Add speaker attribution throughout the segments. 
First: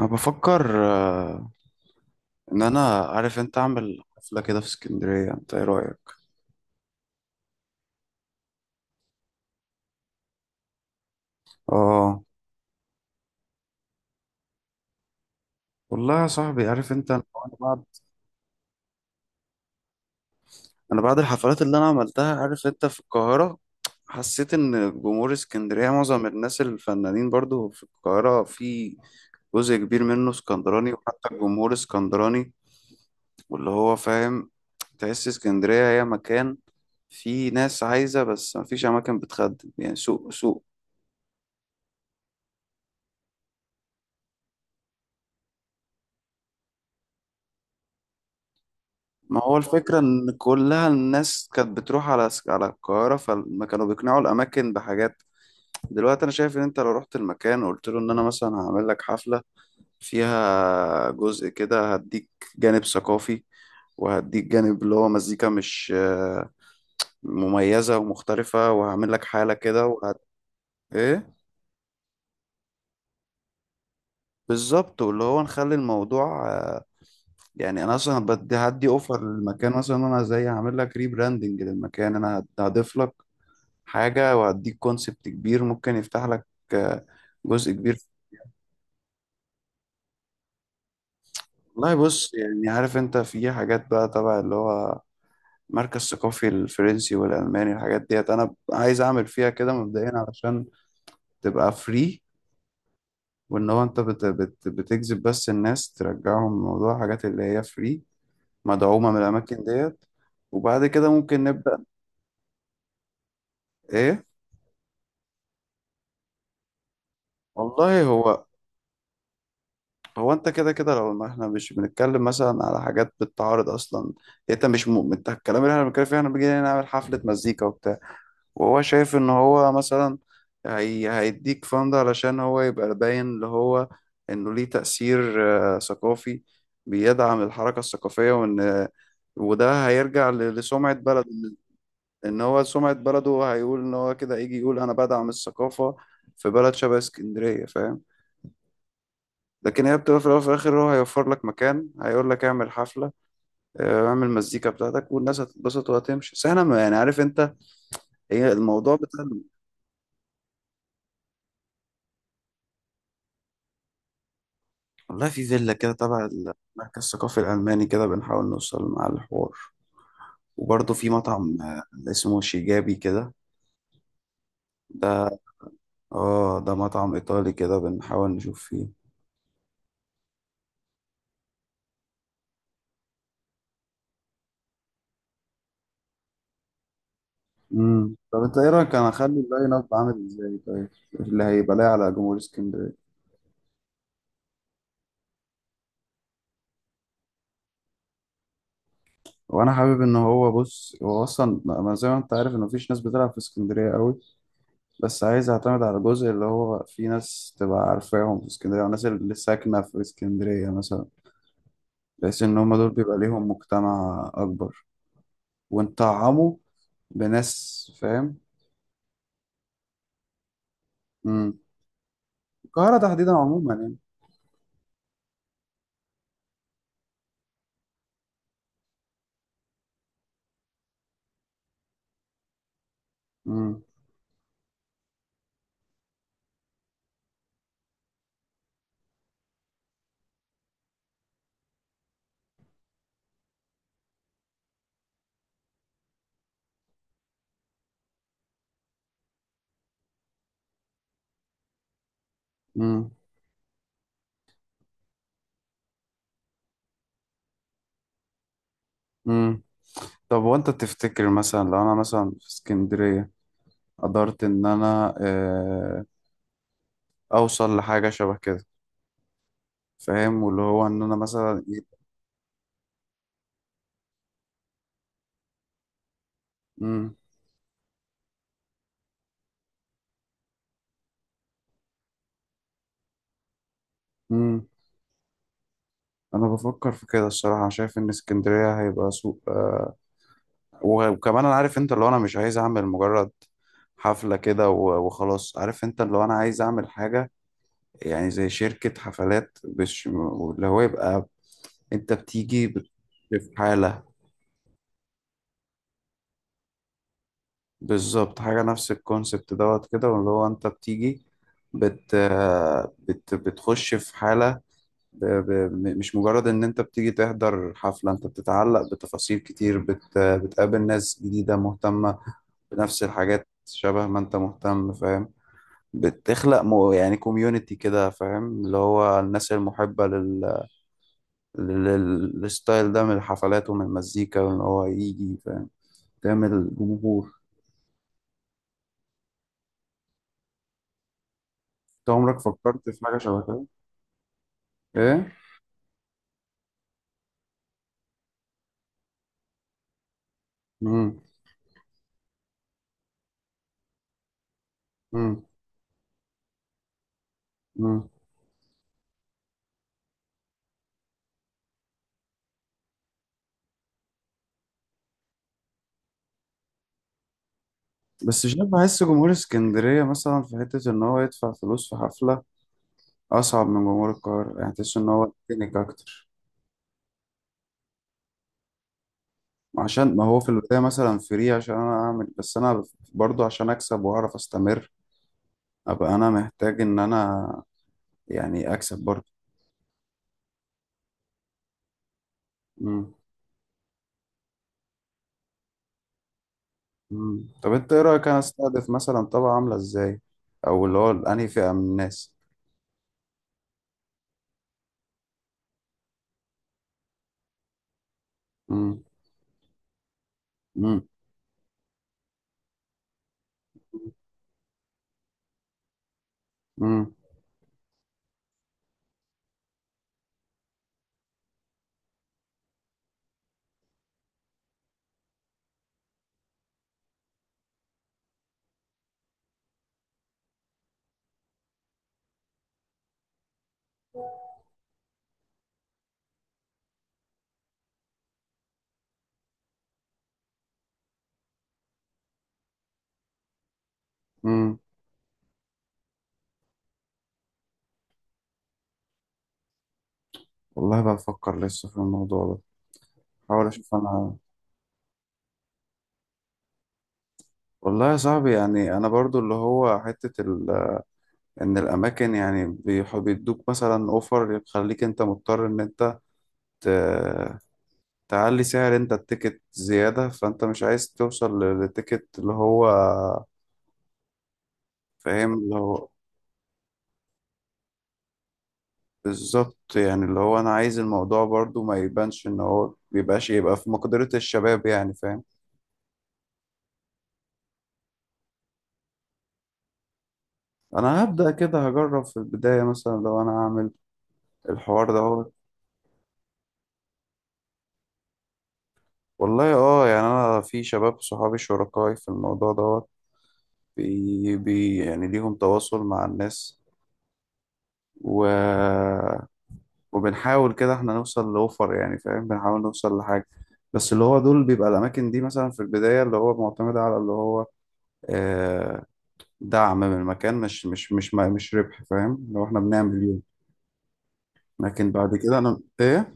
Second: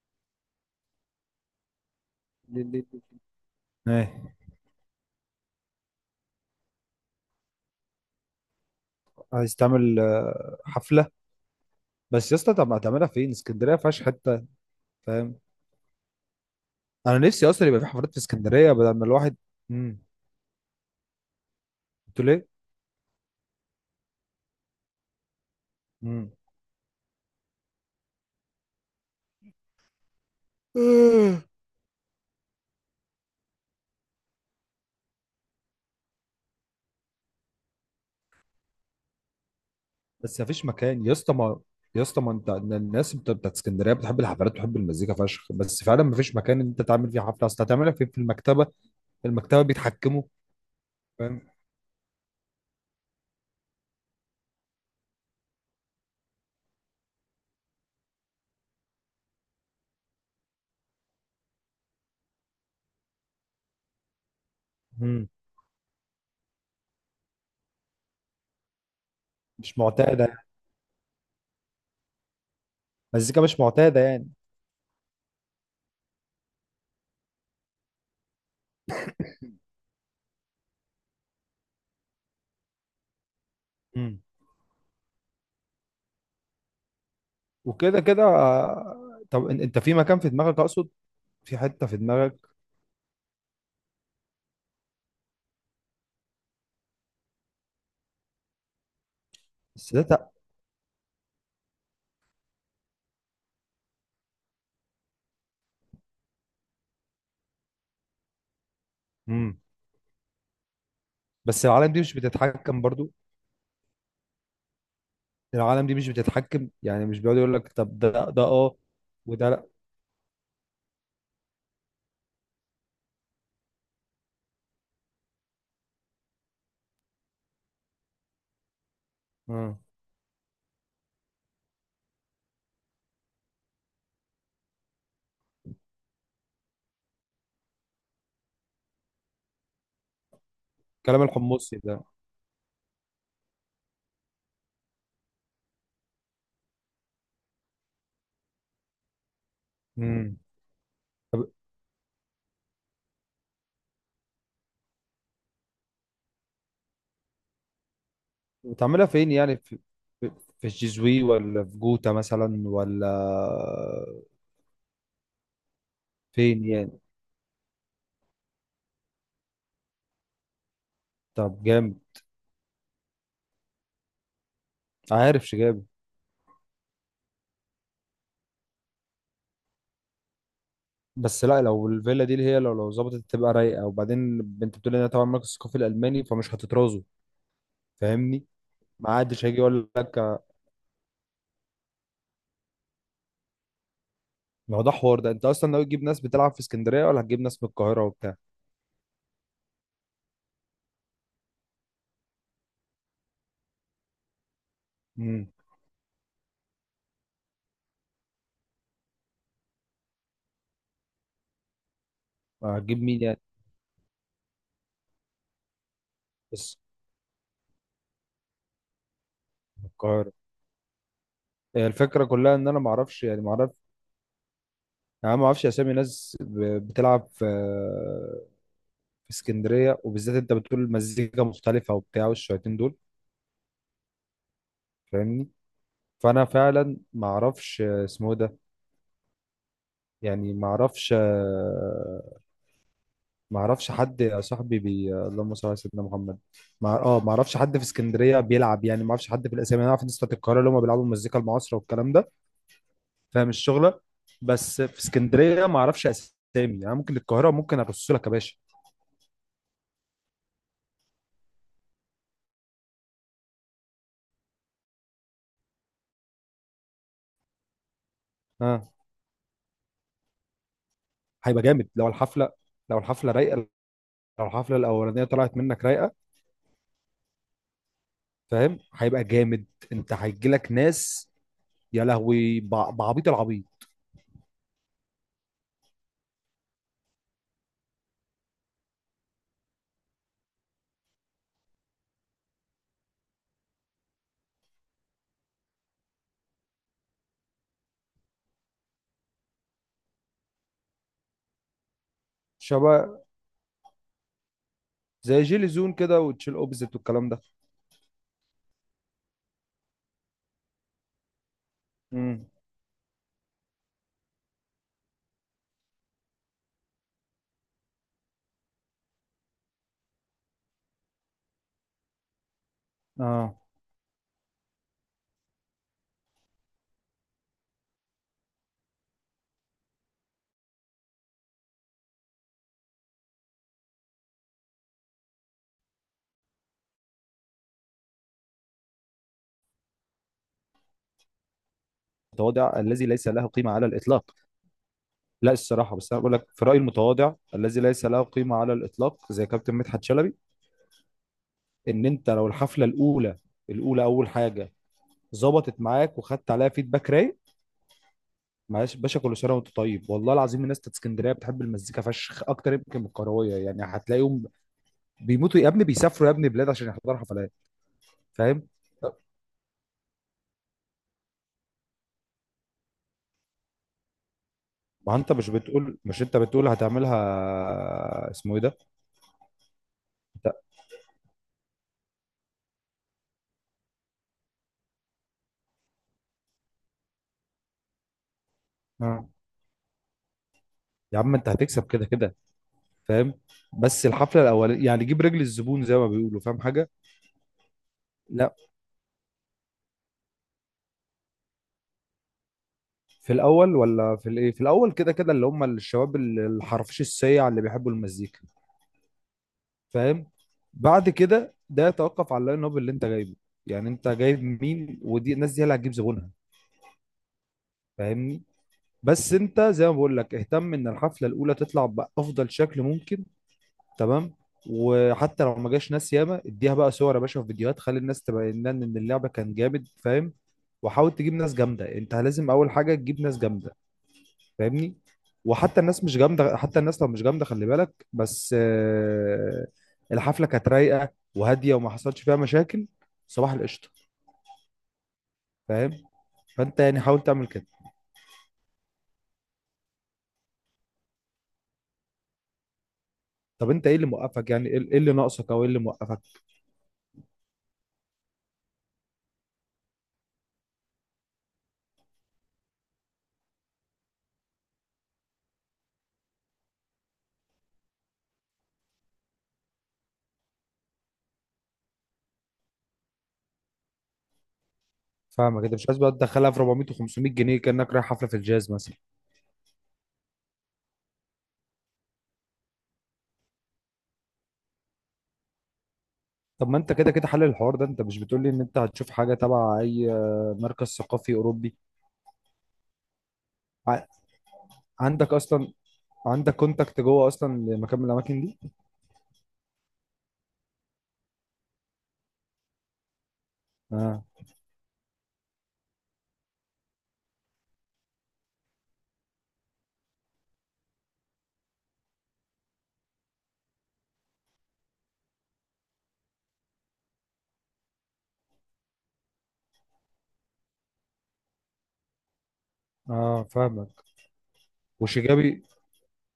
Speaker 1: انا بفكر ان انا
Speaker 2: ليه-
Speaker 1: عارف انت اعمل
Speaker 2: ايه؟
Speaker 1: حفله كده في اسكندريه. انت ايه رايك؟
Speaker 2: عايز تعمل حفله؟
Speaker 1: اه،
Speaker 2: بس يا اسطى، طب ما هتعملها فين؟ اسكندريه ما فيهاش حته. فاهم.
Speaker 1: والله يا صاحبي عارف انت
Speaker 2: انا
Speaker 1: انا.
Speaker 2: نفسي
Speaker 1: أنا
Speaker 2: اصلا يبقى
Speaker 1: بعد
Speaker 2: في حفلات في اسكندريه بدل ما الواحد. امم
Speaker 1: انا بعد الحفلات اللي انا
Speaker 2: قلت له
Speaker 1: عملتها
Speaker 2: ليه.
Speaker 1: عارف انت في القاهره، حسيت ان جمهور اسكندريه معظم
Speaker 2: امم
Speaker 1: الناس الفنانين برضو في القاهره، في جزء كبير منه اسكندراني وحتى الجمهور اسكندراني واللي هو فاهم. تحس اسكندريه هي مكان فيه ناس عايزه بس مفيش اماكن بتخدم، يعني سوق
Speaker 2: بس ما
Speaker 1: سوق.
Speaker 2: فيش مكان يا اسطى، ما انت الناس بتاعت اسكندريه بتحب الحفلات وتحب المزيكا فشخ، بس فعلا ما فيش مكان انت تعمل فيه حفله. اصل هتعملها فين؟ في المكتبه؟
Speaker 1: ما هو
Speaker 2: المكتبه
Speaker 1: الفكرة
Speaker 2: بيتحكموا.
Speaker 1: إن كلها
Speaker 2: فاهم.
Speaker 1: الناس كانت بتروح على القاهرة، فما كانوا بيقنعوا الأماكن بحاجات. دلوقتي أنا شايف إن أنت لو رحت المكان وقلت له إن أنا مثلا هعمل لك حفلة فيها جزء كده، هديك جانب ثقافي وهديك جانب اللي هو
Speaker 2: امم
Speaker 1: مزيكا مش مميزة ومختلفة، وهعمل لك حالة
Speaker 2: مش
Speaker 1: كده وهت...
Speaker 2: معتاده يعني.
Speaker 1: إيه
Speaker 2: مزيكا مش معتاده يعني.
Speaker 1: بالظبط، واللي هو نخلي الموضوع يعني أنا أصلا بدي هدي أوفر للمكان، مثلا أنا زي هعمل لك ريبراندنج للمكان، أنا هضيف لك
Speaker 2: امم
Speaker 1: حاجة وأديك كونسبت كبير ممكن يفتح لك آه، جزء كبير.
Speaker 2: وكده كده. طب انت في مكان في دماغك؟ اقصد في حته
Speaker 1: والله
Speaker 2: في
Speaker 1: بص،
Speaker 2: دماغك؟
Speaker 1: يعني عارف انت في حاجات بقى تبع اللي هو مركز ثقافي الفرنسي والألماني، الحاجات ديت أنا عايز أعمل فيها كده
Speaker 2: بس ده
Speaker 1: مبدئيا
Speaker 2: تق-
Speaker 1: علشان تبقى فري، وإن هو أنت بت بتجذب بس الناس، ترجعهم موضوع حاجات اللي هي فري مدعومة من
Speaker 2: مم.
Speaker 1: الأماكن ديت، وبعد كده ممكن
Speaker 2: بس
Speaker 1: نبدأ.
Speaker 2: العالم دي مش بتتحكم برضو؟
Speaker 1: إيه،
Speaker 2: العالم دي مش بتتحكم يعني، مش بيقعد يقول لك طب
Speaker 1: والله
Speaker 2: ده
Speaker 1: هو.
Speaker 2: اه وده لا؟
Speaker 1: هو انت كده كده لو ما احنا مش بنتكلم مثلا على حاجات بتتعارض اصلا، انت مش مؤمن انت الكلام اللي احنا بنتكلم فيه، احنا بنيجي نعمل حفلة مزيكا وبتاع، وهو شايف ان هو
Speaker 2: مم.
Speaker 1: مثلا هيديك فند علشان هو يبقى باين اللي هو انه ليه تأثير ثقافي بيدعم الحركة الثقافية، وان وده هيرجع لسمعة
Speaker 2: كلام
Speaker 1: بلده.
Speaker 2: الحمصي ده.
Speaker 1: ان هو سمعة بلده، هيقول ان هو كده، يجي يقول انا بدعم الثقافة في بلد شبه اسكندرية، فاهم؟ لكن هي بتبقى في
Speaker 2: مم.
Speaker 1: الأول وفي الآخر هو هيوفر لك
Speaker 2: طب
Speaker 1: مكان، هيقول لك اعمل حفلة، اعمل مزيكا بتاعتك والناس هتتبسط وهتمشي. بس احنا يعني عارف انت، هي الموضوع
Speaker 2: بتعملها
Speaker 1: بتاع.
Speaker 2: فين يعني؟ في في في الجيزوي ولا في جوتا مثلا ولا؟
Speaker 1: والله في فيلا كده تبع
Speaker 2: فين يعني؟
Speaker 1: المركز الثقافي الألماني، كده بنحاول نوصل مع الحوار، وبرضه في مطعم
Speaker 2: طب جامد.
Speaker 1: اسمه شيجابي كده. ده
Speaker 2: عارف شجاب؟
Speaker 1: اه ده مطعم إيطالي كده بنحاول نشوف فيه.
Speaker 2: بس لا، لو الفيلا دي اللي هي، لو ظبطت تبقى رايقه، وبعدين انت بتقول انها طبعا مركز ثقافي الالماني، فمش هتترازوا.
Speaker 1: امم، طب
Speaker 2: فاهمني.
Speaker 1: انت ايه رأيك انا
Speaker 2: ما
Speaker 1: اخلي
Speaker 2: عادش هيجي
Speaker 1: اللاين اب
Speaker 2: يقول لك.
Speaker 1: عامل ازاي؟ طيب اللي هيبقى لاقي على جمهور اسكندرية.
Speaker 2: ما هو ده حوار. ده انت اصلا ناوي تجيب ناس بتلعب في اسكندريه ولا هتجيب ناس من القاهره وبتاع؟
Speaker 1: وانا حابب ان هو، بص هو اصلا، ما زي ما انت عارف ان مفيش ناس بتلعب في اسكندريه قوي، بس
Speaker 2: امم
Speaker 1: عايز اعتمد على الجزء اللي هو في ناس تبقى عارفاهم في اسكندريه، والناس اللي ساكنه في اسكندريه مثلا، بحيث ان هم دول
Speaker 2: هتجيب مين
Speaker 1: بيبقى
Speaker 2: يعني؟
Speaker 1: ليهم مجتمع اكبر، ونطعمه
Speaker 2: بس
Speaker 1: بناس، فاهم؟
Speaker 2: من القاهره؟
Speaker 1: امم،
Speaker 2: هي الفكره كلها ان انا ما
Speaker 1: القاهره
Speaker 2: اعرفش
Speaker 1: تحديدا
Speaker 2: يعني، ما اعرف
Speaker 1: عموما يعني.
Speaker 2: يعني. أنا ما اعرفش اسامي ناس بتلعب في في اسكندريه، وبالذات انت بتقول المزيكا مختلفه وبتاع والشويتين دول.
Speaker 1: امم.
Speaker 2: فاهمني. فانا فعلا ما اعرفش اسمه إيه ده، يعني ما اعرفش، ما اعرفش حد يا صاحبي اللهم صل على سيدنا محمد. ما ما اعرفش حد في اسكندريه بيلعب، يعني ما اعرفش حد في الاسامي. انا اعرف ناس بتاعت القاهره، اللي هم بيلعبوا المزيكا المعاصره والكلام ده.
Speaker 1: امم.
Speaker 2: فاهم الشغله. بس في اسكندريه ما اعرفش اسامي. يعني ممكن القاهره ممكن ارص لك يا باشا.
Speaker 1: امم، طب وانت تفتكر مثلا لو انا مثلا في اسكندريه قدرت ان انا اوصل لحاجه شبه كده،
Speaker 2: اه
Speaker 1: فاهم؟ واللي هو ان انا
Speaker 2: هيبقى
Speaker 1: مثلا.
Speaker 2: جامد لو الحفله، لو الحفله رايقه، لو الحفله الاولانيه طلعت منك رايقه.
Speaker 1: مم.
Speaker 2: فاهم، هيبقى جامد. انت هيجي لك ناس يا لهوي، بعبيط العبيط.
Speaker 1: مم. انا بفكر في كده، الصراحه شايف ان اسكندريه هيبقى سوق آه، وكمان انا عارف انت اللي هو انا مش عايز اعمل مجرد حفله كده وخلاص، عارف انت اللي هو انا عايز اعمل حاجه، يعني زي شركه حفلات، مش اللي هو يبقى انت بتيجي
Speaker 2: شباب
Speaker 1: في حاله.
Speaker 2: زي جيلي زون كده وتشيل اوبزيت والكلام ده.
Speaker 1: بالظبط، حاجه نفس الكونسبت دوت كده، واللي هو انت بتيجي بت
Speaker 2: امم
Speaker 1: آه، بت بتخش في حاله، مش مجرد ان انت بتيجي تحضر حفلة، انت بتتعلق بتفاصيل كتير، بتقابل ناس جديدة مهتمة بنفس الحاجات
Speaker 2: اه
Speaker 1: شبه ما انت مهتم، فاهم؟ بتخلق مو يعني كوميونتي كده، فاهم؟ اللي هو الناس المحبة لل... للستايل ده من الحفلات ومن المزيكا، وان هو يجي، فاهم؟ تعمل جمهور. انت عمرك
Speaker 2: المتواضع
Speaker 1: فكرت في
Speaker 2: الذي
Speaker 1: حاجة
Speaker 2: ليس
Speaker 1: شبه
Speaker 2: له
Speaker 1: كده؟
Speaker 2: قيمة على الإطلاق.
Speaker 1: ايه؟
Speaker 2: لا الصراحة، بس أنا بقول لك في رأيي المتواضع الذي ليس له قيمة على الإطلاق زي كابتن مدحت شلبي،
Speaker 1: مم.
Speaker 2: إن أنت لو الحفلة الأولى، الأولى، أول حاجة،
Speaker 1: مم.
Speaker 2: ظبطت معاك وخدت عليها فيدباك رايق.
Speaker 1: مم.
Speaker 2: معلش باشا، كل سنة وأنت طيب، والله العظيم الناس بتاعت اسكندرية بتحب المزيكا فشخ، أكتر يمكن من الكروية. يعني هتلاقيهم بيموتوا يا ابني، بيسافروا يا ابني بلاد عشان يحضروا حفلات.
Speaker 1: بس
Speaker 2: فاهم.
Speaker 1: شايف، بحس جمهور اسكندرية مثلا في حتة إن هو يدفع فلوس في حفلة اصعب من جمهور القاهره، يعني تحس ان
Speaker 2: ما
Speaker 1: هو
Speaker 2: انت مش
Speaker 1: تكنيك
Speaker 2: بتقول، مش
Speaker 1: اكتر.
Speaker 2: انت بتقول هتعملها اسمه ايه ده؟
Speaker 1: عشان ما هو في
Speaker 2: لا.
Speaker 1: البدايه مثلا فري، عشان انا اعمل، بس انا برضو عشان اكسب واعرف استمر، ابقى انا محتاج ان انا يعني اكسب
Speaker 2: آه.
Speaker 1: برضو.
Speaker 2: يا عم انت هتكسب كده كده.
Speaker 1: مم.
Speaker 2: فاهم. بس الحفله الاولانيه يعني جيب رجل الزبون زي ما بيقولوا. فاهم حاجه؟
Speaker 1: مم. طب انت ايه رايك انا
Speaker 2: لا
Speaker 1: استهدف مثلا طبقه عامله ازاي، او اللي هو انهي فئه من الناس؟
Speaker 2: في الاول ولا في الايه. في الاول كده كده اللي هم الشباب الحرفيش السيع اللي بيحبوا المزيكا.
Speaker 1: مم.
Speaker 2: فاهم.
Speaker 1: مم.
Speaker 2: بعد كده ده يتوقف على اللاين اب اللي انت جايبه. يعني انت جايب مين، ودي الناس دي هي اللي هتجيب زبونها.
Speaker 1: مم.
Speaker 2: فاهمني. بس انت زي ما بقول لك، اهتم ان الحفله الاولى تطلع بافضل شكل ممكن، تمام؟ وحتى لو ما جاش ناس ياما، اديها بقى صور يا باشا، في فيديوهات، خلي الناس تبين لنا ان اللعبه كان جامد. فاهم. وحاول تجيب ناس جامده، انت لازم اول حاجه تجيب ناس جامده. فاهمني. وحتى الناس مش جامده، حتى الناس لو مش جامده، خلي بالك بس الحفله كانت رايقه وهاديه وما حصلش فيها مشاكل، صباح القشطه.
Speaker 1: مم.
Speaker 2: فاهم. فانت يعني حاول تعمل كده.
Speaker 1: والله بفكر لسه في الموضوع ده، حاول
Speaker 2: طب انت
Speaker 1: اشوف
Speaker 2: ايه اللي
Speaker 1: انا.
Speaker 2: موقفك يعني، ايه إيه اللي ناقصك، او ايه اللي موقفك؟
Speaker 1: والله يا صاحبي، يعني انا برضو اللي هو حته ال ان الاماكن يعني بيدوك مثلا اوفر يخليك انت مضطر ان انت ت- تعلي سعر انت التيكت زيادة، فانت مش عايز توصل للتيكت اللي هو فاهم
Speaker 2: فاهمك،
Speaker 1: اللي
Speaker 2: انت مش عايز
Speaker 1: هو.
Speaker 2: بقى تدخلها في 400 و500 جنيه كانك رايح حفله في الجاز مثلا.
Speaker 1: بالظبط، يعني اللي هو انا عايز الموضوع برضو ما يبانش ان هو بيبقاش، يبقى في مقدرة الشباب يعني، فاهم؟
Speaker 2: طب ما انت كده كده حل الحوار ده، انت مش بتقولي ان انت هتشوف حاجه تبع اي مركز
Speaker 1: انا
Speaker 2: ثقافي
Speaker 1: هبدأ
Speaker 2: اوروبي؟
Speaker 1: كده هجرب في البداية، مثلا لو انا هعمل
Speaker 2: ع-
Speaker 1: الحوار ده
Speaker 2: عندك
Speaker 1: هو.
Speaker 2: اصلا، عندك كونتاكت جوه اصلا لمكان من الاماكن دي؟
Speaker 1: والله اه، يعني انا في شباب صحابي شركائي في الموضوع دوت،
Speaker 2: اه.
Speaker 1: بي يعني ليهم تواصل مع الناس، و... وبنحاول كده احنا نوصل لأوفر يعني، فاهم؟ بنحاول نوصل لحاجة. بس اللي هو دول بيبقى الأماكن دي مثلا في البداية اللي هو معتمدة على اللي هو آه، دعم من المكان، مش ربح، فاهم؟ لو احنا بنعمل يوم.
Speaker 2: اه فاهمك.
Speaker 1: لكن بعد كده
Speaker 2: وشجابي،
Speaker 1: أنا إيه،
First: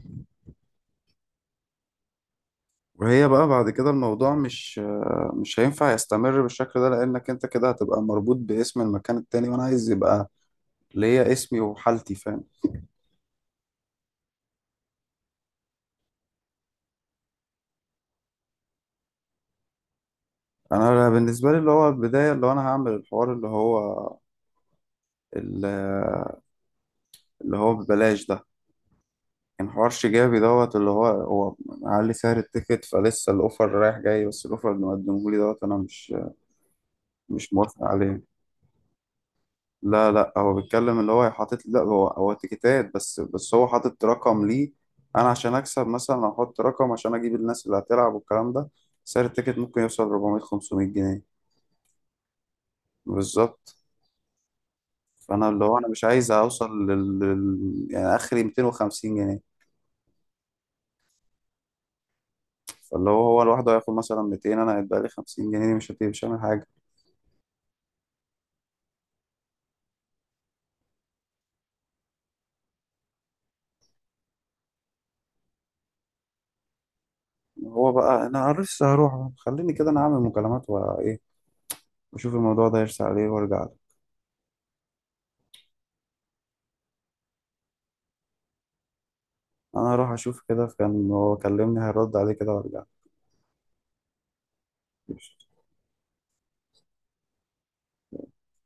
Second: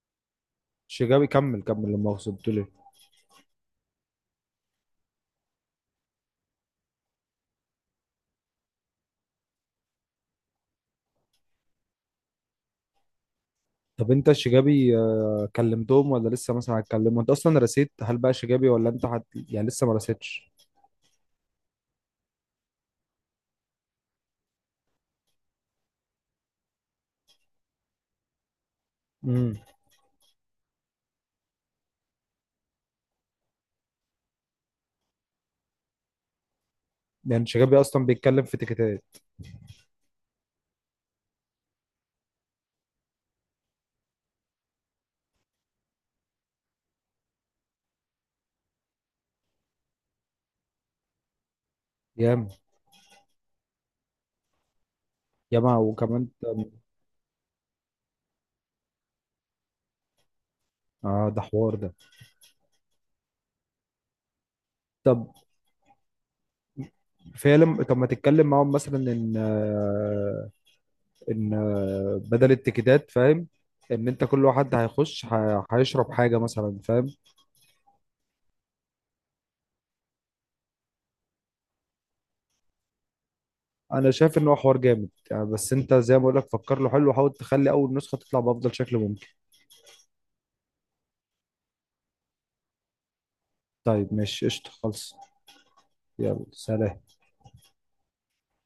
Speaker 2: شجابي كمل كمل، لما اقصد بتقول ايه؟
Speaker 1: وهي بقى بعد كده الموضوع مش مش هينفع يستمر بالشكل ده، لأنك أنت كده هتبقى مربوط باسم المكان التاني، وأنا عايز يبقى ليا اسمي وحالتي، فاهم؟
Speaker 2: طب انت شجابي كلمتهم ولا لسه مثلا هتكلمهم؟ انت اصلا رسيت هل بقى شجابي، ولا انت يعني لسه ما رسيتش؟
Speaker 1: أنا بالنسبة لي اللي هو البداية اللي هو أنا هعمل الحوار اللي هو ال- اللي هو ببلاش ده،
Speaker 2: امم
Speaker 1: كان حوار شجابي دوت اللي هو هو معلي سعر التيكت، فلسه الاوفر رايح جاي، بس الاوفر اللي مقدمه لي دوت انا مش
Speaker 2: يعني
Speaker 1: مش
Speaker 2: شجابي
Speaker 1: موافق
Speaker 2: اصلا
Speaker 1: عليه.
Speaker 2: بيتكلم في تيكيتات؟
Speaker 1: لا هو بيتكلم اللي هو حاطط، لا هو هو تيكتات، بس هو حاطط رقم ليه. انا عشان اكسب مثلا احط رقم عشان اجيب الناس اللي هتلعب والكلام ده، سعر التيكت ممكن يوصل 400 500 جنيه.
Speaker 2: ياما.
Speaker 1: بالظبط، فانا اللي هو
Speaker 2: ياما
Speaker 1: انا مش
Speaker 2: وكمان.
Speaker 1: عايز اوصل يعني اخري 250 جنيه.
Speaker 2: اه ده حوار. ده
Speaker 1: فاللي هو هو لوحده هياخد مثلا 200، انا هيتبقى لي
Speaker 2: طب
Speaker 1: 50 جنيه، دي مش هتبقى، مش هعمل حاجه.
Speaker 2: فعلا، طب ما تتكلم معاهم مثلا ان بدل التيكيتات، فاهم، ان انت كل واحد هيخش هيشرب حاجه مثلا، فاهم؟
Speaker 1: هو بقى انا لسه هروح، خليني كده انا اعمل مكالمات وايه، واشوف الموضوع ده يرسى عليه وارجع له.
Speaker 2: انا شايف ان هو حوار جامد يعني، بس انت زي ما بقول لك فكر له حلو وحاول تخلي اول نسخه تطلع بافضل شكل ممكن.
Speaker 1: انا هروح اشوف كده، كان هو كلمني هيرد عليه كده، وارجع
Speaker 2: طيب ماشي، قشطه، خلص. يلا سلام.
Speaker 1: له.